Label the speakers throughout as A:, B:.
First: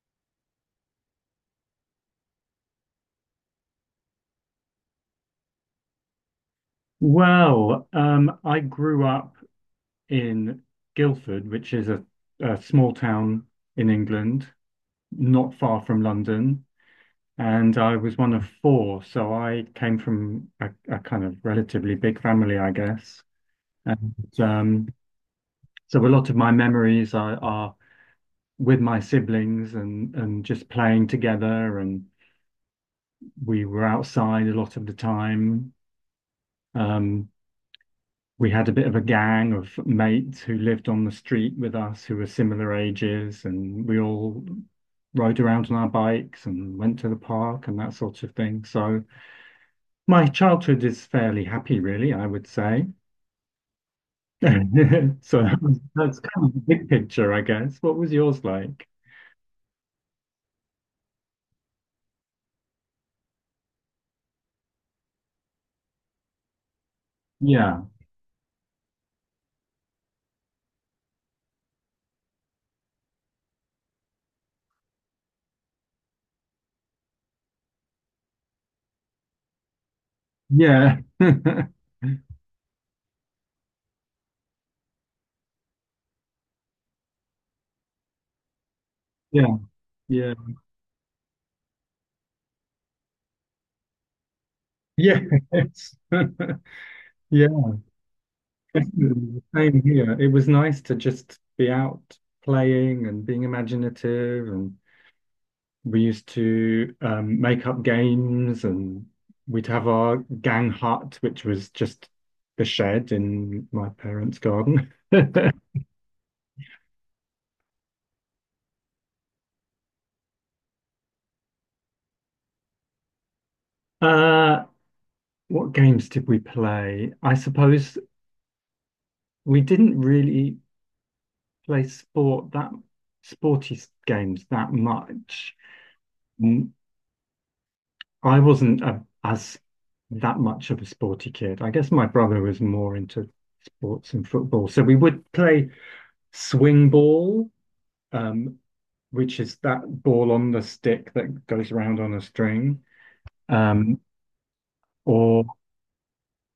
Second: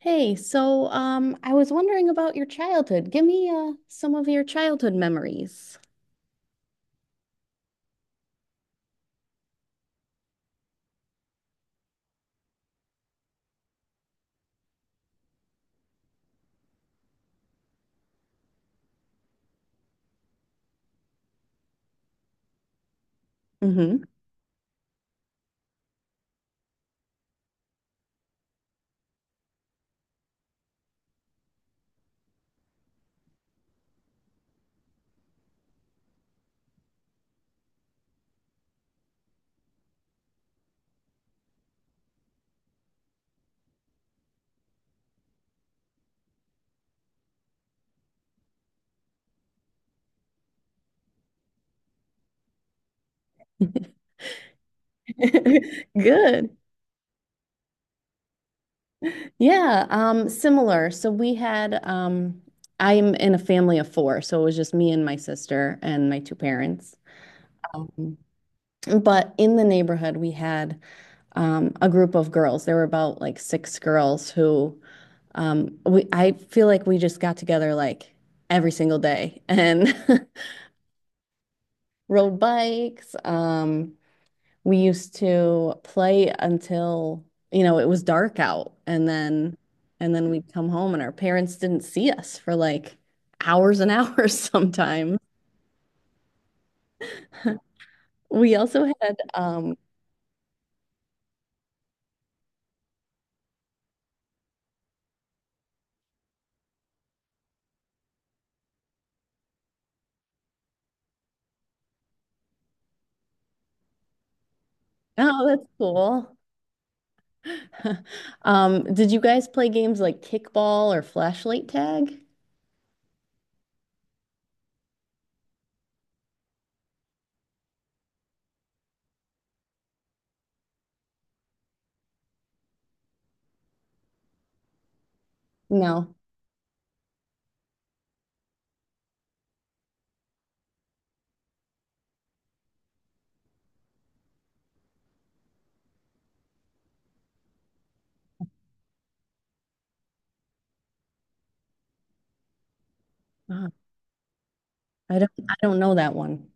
A: Hey, I was wondering about your childhood. Give me some of your childhood memories.
B: I grew up in Guildford, which is a small town in England, not far from London. And I was one of four, so I came from a kind of relatively big family, I guess.
A: Hmm.
B: And um, so a lot of my memories are with my siblings and just playing together. And we were outside a lot of the time. Um, we had a bit of a gang of mates who lived on the street with us who were similar ages, and we all rode around on our bikes and went to the park and that sort of thing. So my childhood is fairly happy, really, I would say. So that's kind
A: Good.
B: of the big picture, I guess. What was yours like?
A: Yeah, similar. So we had I'm in a family of four, so it was just me and my sister and my two parents.
B: Yeah.
A: Um, but in the neighborhood, we had a group of girls. There were about like six girls who we I feel like we just got together like every single day and
B: Yeah.
A: rode bikes. We used to play until, it was dark out,
B: Yeah.
A: and then
B: Yeah.
A: we'd come home and our parents didn't see us for like hours and hours sometimes.
B: Yes. Yes.
A: We also had um,
B: Same here. It was nice to just be out playing and being imaginative and we used to make up games and we'd have our gang hut, which was just the shed in my parents' garden.
A: oh, that's cool. Did you guys play games like kickball or flashlight tag?
B: Uh, what games did we play? I suppose we didn't really play sport games that much.
A: No.
B: Mm, I wasn't a, as that much of a sporty kid. I guess my brother was more into sports and football. So we would play swing ball, um, which is that ball on the stick that goes around on a string.
A: Oh,
B: Um, or
A: I don't know that one.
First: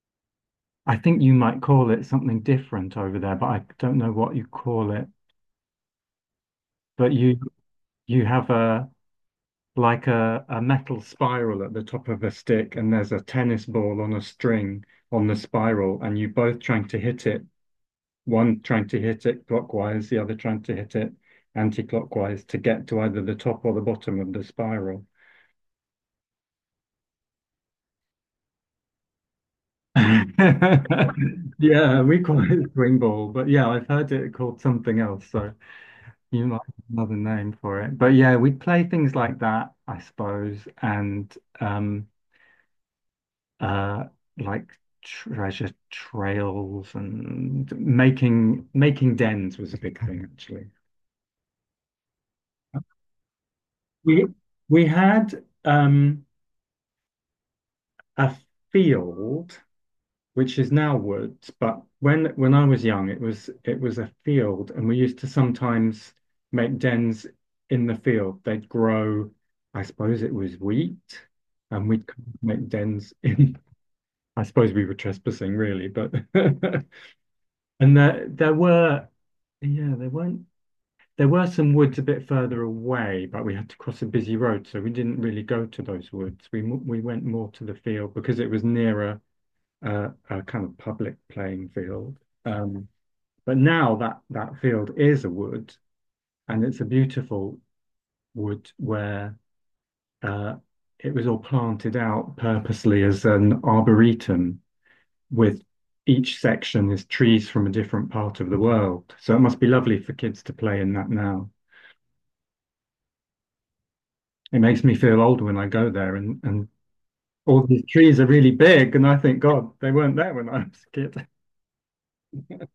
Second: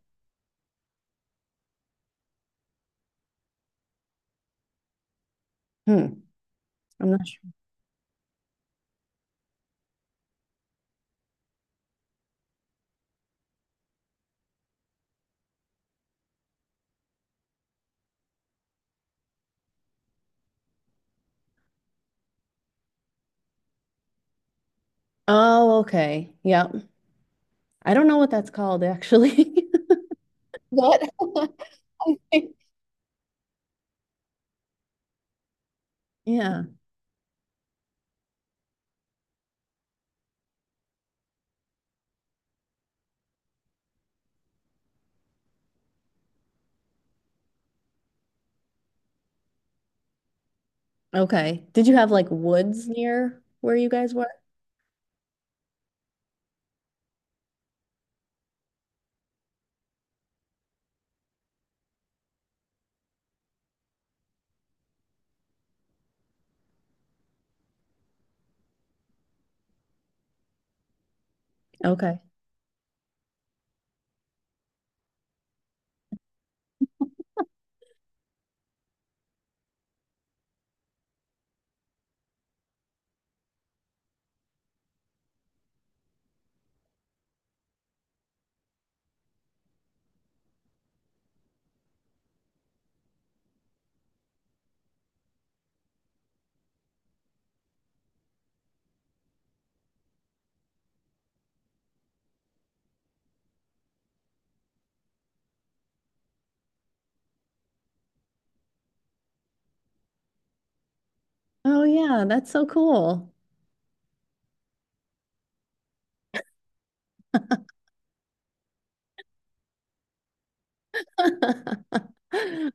B: I think you might call it something different over there, but I don't know what you call it.
A: Hmm. I'm
B: But
A: not
B: you
A: sure.
B: you have a like a metal spiral at the top of a stick, and there's a tennis ball on a string on the spiral, and you both trying to hit it, one trying to hit it clockwise, the other trying to hit it anti-clockwise to get to either the top or the bottom of the spiral.
A: Oh, okay. Yep. I don't know what that's called, actually. What?
B: Yeah, we call it swing ball, but yeah, I've heard it called something else, so you might
A: Yeah.
B: have another name for it. But yeah, we play things like that, I suppose, and um uh like treasure trails and making dens was a big thing actually.
A: Okay. Did you have like woods near where you guys
B: We
A: were?
B: we had a field, which is now woods, but when I was young, it was a field, and we used to sometimes make dens in the field. They'd grow, I suppose it was wheat, and we'd
A: Okay.
B: make dens in. I suppose we were trespassing, really, but and there there were, yeah, there weren't. There were some woods a bit further away, but we had to cross a busy road, so we didn't really go to those woods. We went more to the field because it was nearer a kind of public playing field. Um, but now that that field is a wood, and it's a beautiful wood where uh, it was all planted out purposely as an arboretum with each section is trees from a different part of the world. So it must be lovely for kids to play in that now.
A: Oh yeah, that's so cool.
B: It makes me feel old when I go there and all these trees are really big and I think, God, they weren't there when I was a kid.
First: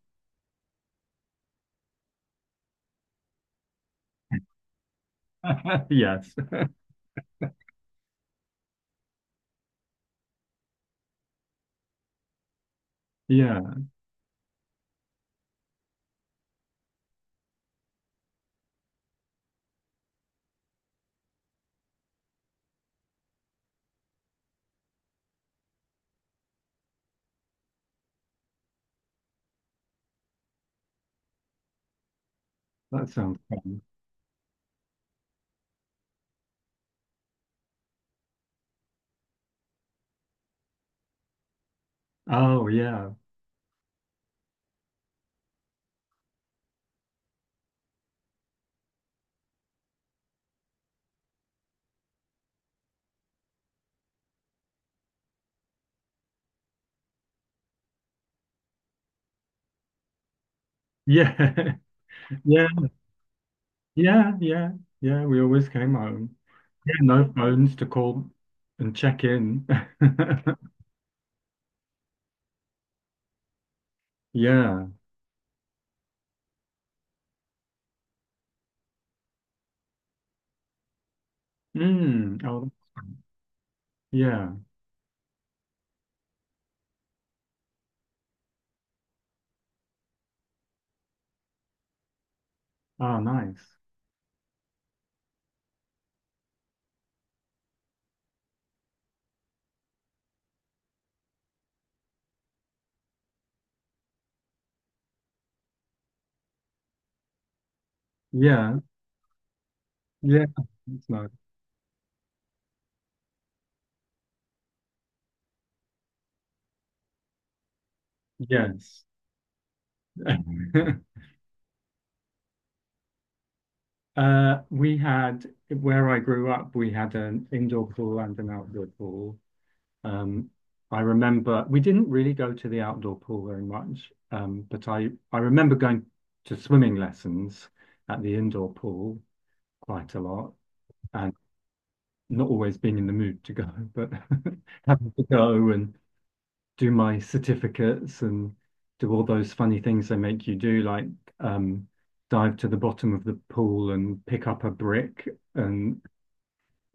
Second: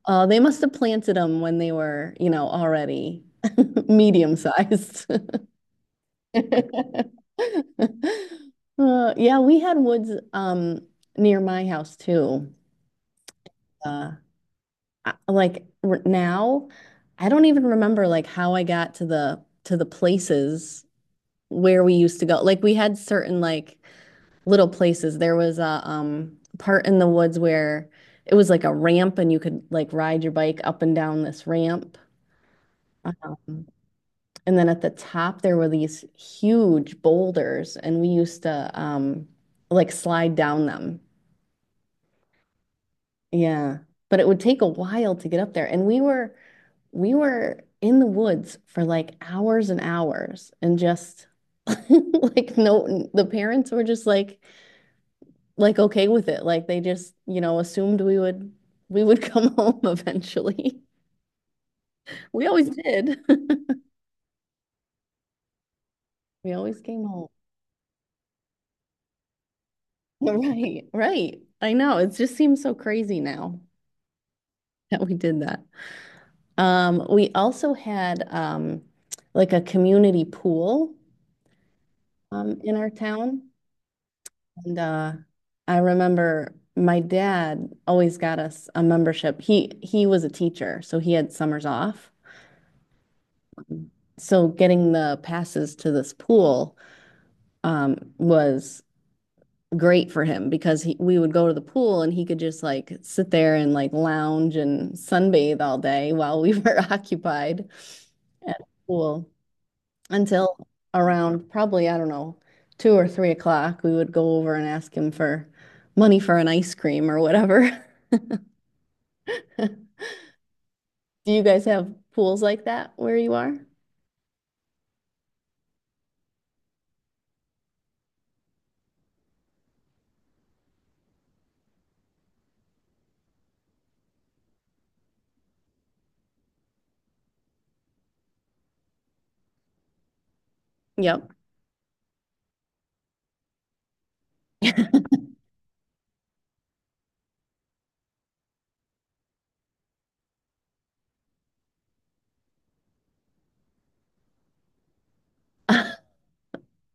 A: Oh, they must have planted them when they were, already medium sized.
B: Yes.
A: Yeah, we had woods near my house too.
B: Yeah,
A: Uh, I, like r now, I don't even remember like how I got to the places where we used to go. Like we had certain like little places. There was a part in the woods where it was like a ramp and you could like ride your bike up and down this ramp.
B: that sounds
A: Um,
B: fun.
A: and then at the top there were these huge boulders, and we used to like slide down them.
B: Oh yeah.
A: Yeah. But it would take a while to get up there. And we were in the woods for like hours and hours and just like no the parents were just like okay with it. Like they just, assumed we would come home eventually.
B: Yeah.
A: We always
B: Yeah.
A: did.
B: Yeah. Yeah. Yeah. We always came home.
A: We always
B: Yeah,
A: came home.
B: no phones to call and check in.
A: Right, right. I know. It just seems so crazy now
B: Yeah.
A: that we did that. We also had like a community pool
B: Mm. Oh
A: in our town.
B: yeah.
A: And I remember my dad always got us a membership. He was a teacher, so he had summers off.
B: Oh nice.
A: So getting the passes to this pool was great for him because he, we would go to the pool and he could just like sit there and like lounge and sunbathe all day while we were occupied at the
B: Yeah.
A: pool
B: Yeah.
A: until
B: That's nice.
A: around probably, I don't know, 2 or 3 o'clock, we would go over and ask him for money for an ice cream or whatever.
B: Yes.
A: Do you guys have pools like that where you are?
B: We had where I grew up, we had an indoor pool and an outdoor pool. Um, I remember we didn't really go to the outdoor pool very much, but I remember going to swimming lessons at the indoor pool quite a lot
A: Yep.
B: and not always being in the mood to go, but having to go and do my certificates and do all those funny things they make you do, like um, dive to the bottom of the pool and pick up a brick and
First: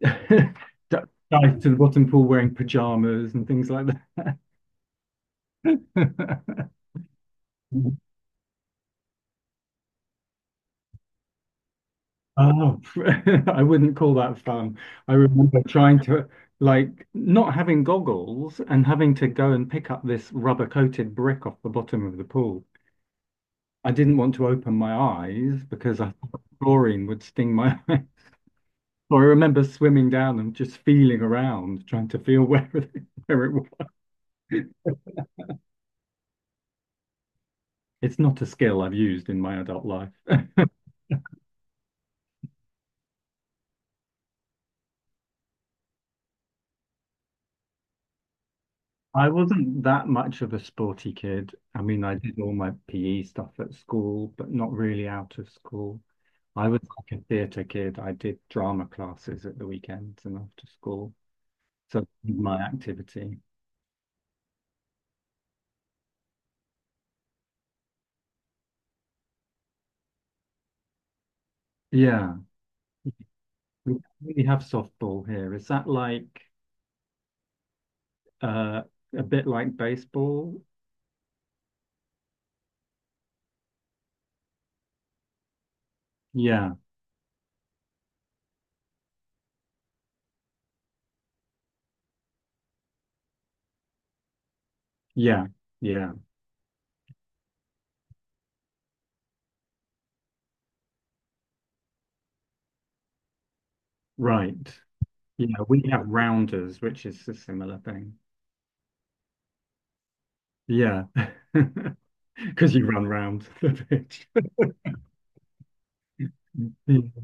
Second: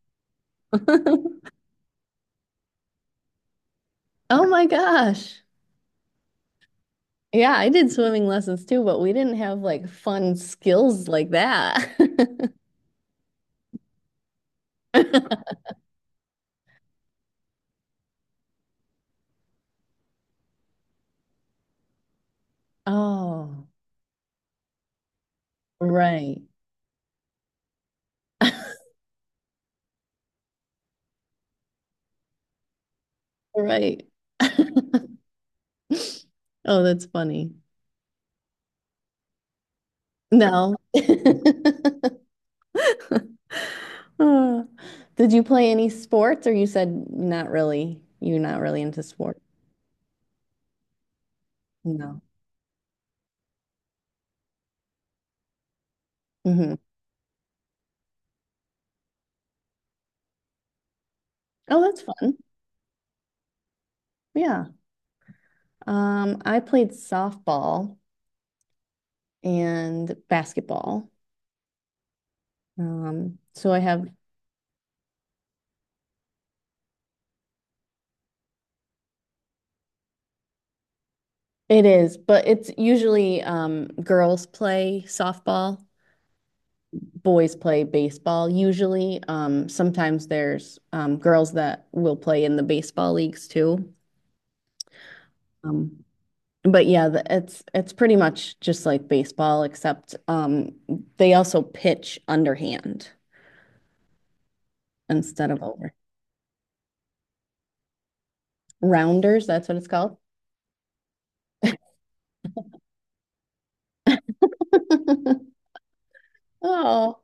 B: dive to the bottom pool wearing pajamas and things like
A: Oh my gosh.
B: that.
A: Yeah, I did swimming lessons too, but we didn't have like fun skills like that.
B: Oh, I wouldn't call that fun. I remember trying to, like, not having goggles and having to go and pick up this rubber coated brick off the bottom of the pool.
A: Oh,
B: I didn't want to open my eyes because I
A: right.
B: thought chlorine would sting my eye. So I remember swimming down and just feeling around, trying to feel where it, where it was.
A: Right. Oh, that's funny.
B: It's not a skill I've used in my adult life.
A: No. Oh. Did you play any sports, or you said not really? You're not really into
B: I
A: sport?
B: wasn't that much of a sporty kid. I mean, I
A: No.
B: did all my PE stuff at school, but not really out of school. I
A: Hmm.
B: was like a theatre kid. I did drama classes at the weekends and after school.
A: Oh,
B: So
A: that's
B: that
A: fun.
B: was my activity.
A: Yeah. I played softball and basketball.
B: Yeah.
A: So I
B: We
A: have
B: don't really have softball here. Is that like uh a bit like baseball?
A: It is, but it's usually girls play softball,
B: Yeah,
A: boys play baseball. Usually, sometimes there's girls that will play in the baseball leagues too.
B: yeah,
A: Um,
B: yeah.
A: but yeah, it's pretty much just like baseball, except they also pitch underhand
B: Right.
A: instead of
B: Yeah, we
A: over.
B: have rounders, which is a similar thing.
A: Rounders, that's what it's called.
B: Yeah. Because you run round the pitch. Yeah,
A: Oh,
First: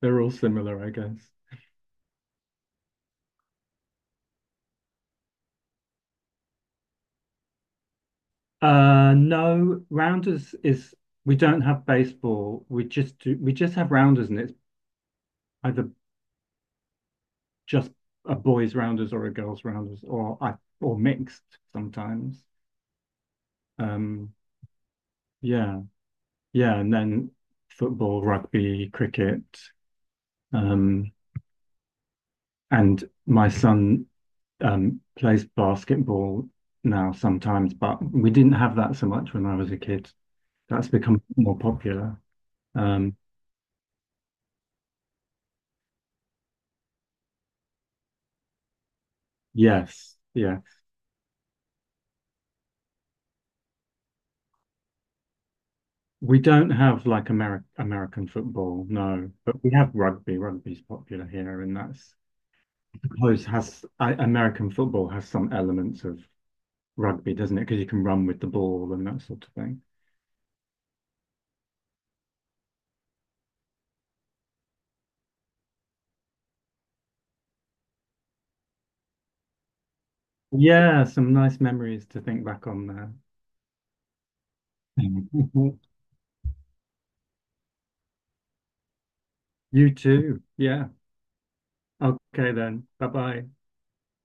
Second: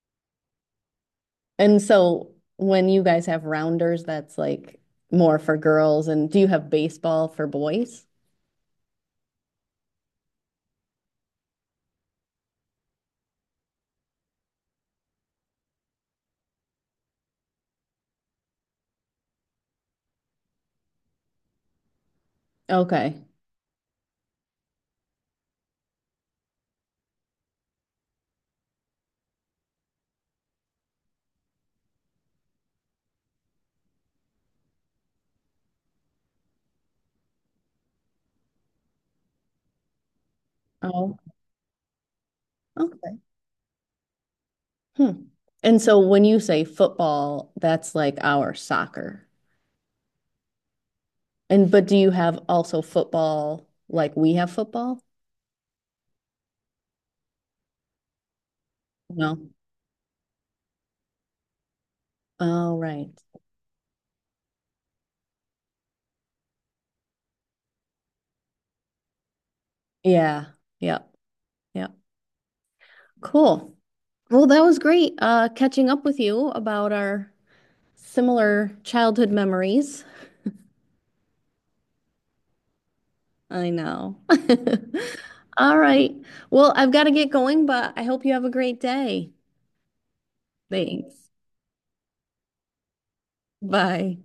B: they're all similar, I guess.
A: and so when you guys have rounders, that's like more for girls. And do you have baseball for boys?
B: No, rounders is we don't have baseball. We just have rounders and it's either just a boys rounders or a girls rounders or I or mixed sometimes.
A: Okay.
B: Um yeah. Yeah, and then football, rugby, cricket. Um and my son plays basketball now sometimes, but we didn't have that so much when I was a kid. That's
A: Oh,
B: become more popular. Um,
A: okay. Hmm. And so when you say football, that's like our soccer.
B: yes, yeah.
A: And but do you have also football like we have football?
B: We don't have like American football, no,
A: No.
B: but we have rugby. Rugby's popular here, and that's
A: Oh,
B: I
A: right.
B: suppose has I, American football has some elements of rugby, doesn't it? Because you can run with the ball and that sort of thing.
A: Yeah. Yep. Yep. Cool. Well, that was great catching up with you about our similar childhood memories.
B: Yeah, some nice memories to think back on there.
A: I know. All right. Well, I've got to get going, but I hope you have a great day.
B: You too. Yeah.
A: Thanks.
B: Okay then. Bye bye.
A: Bye.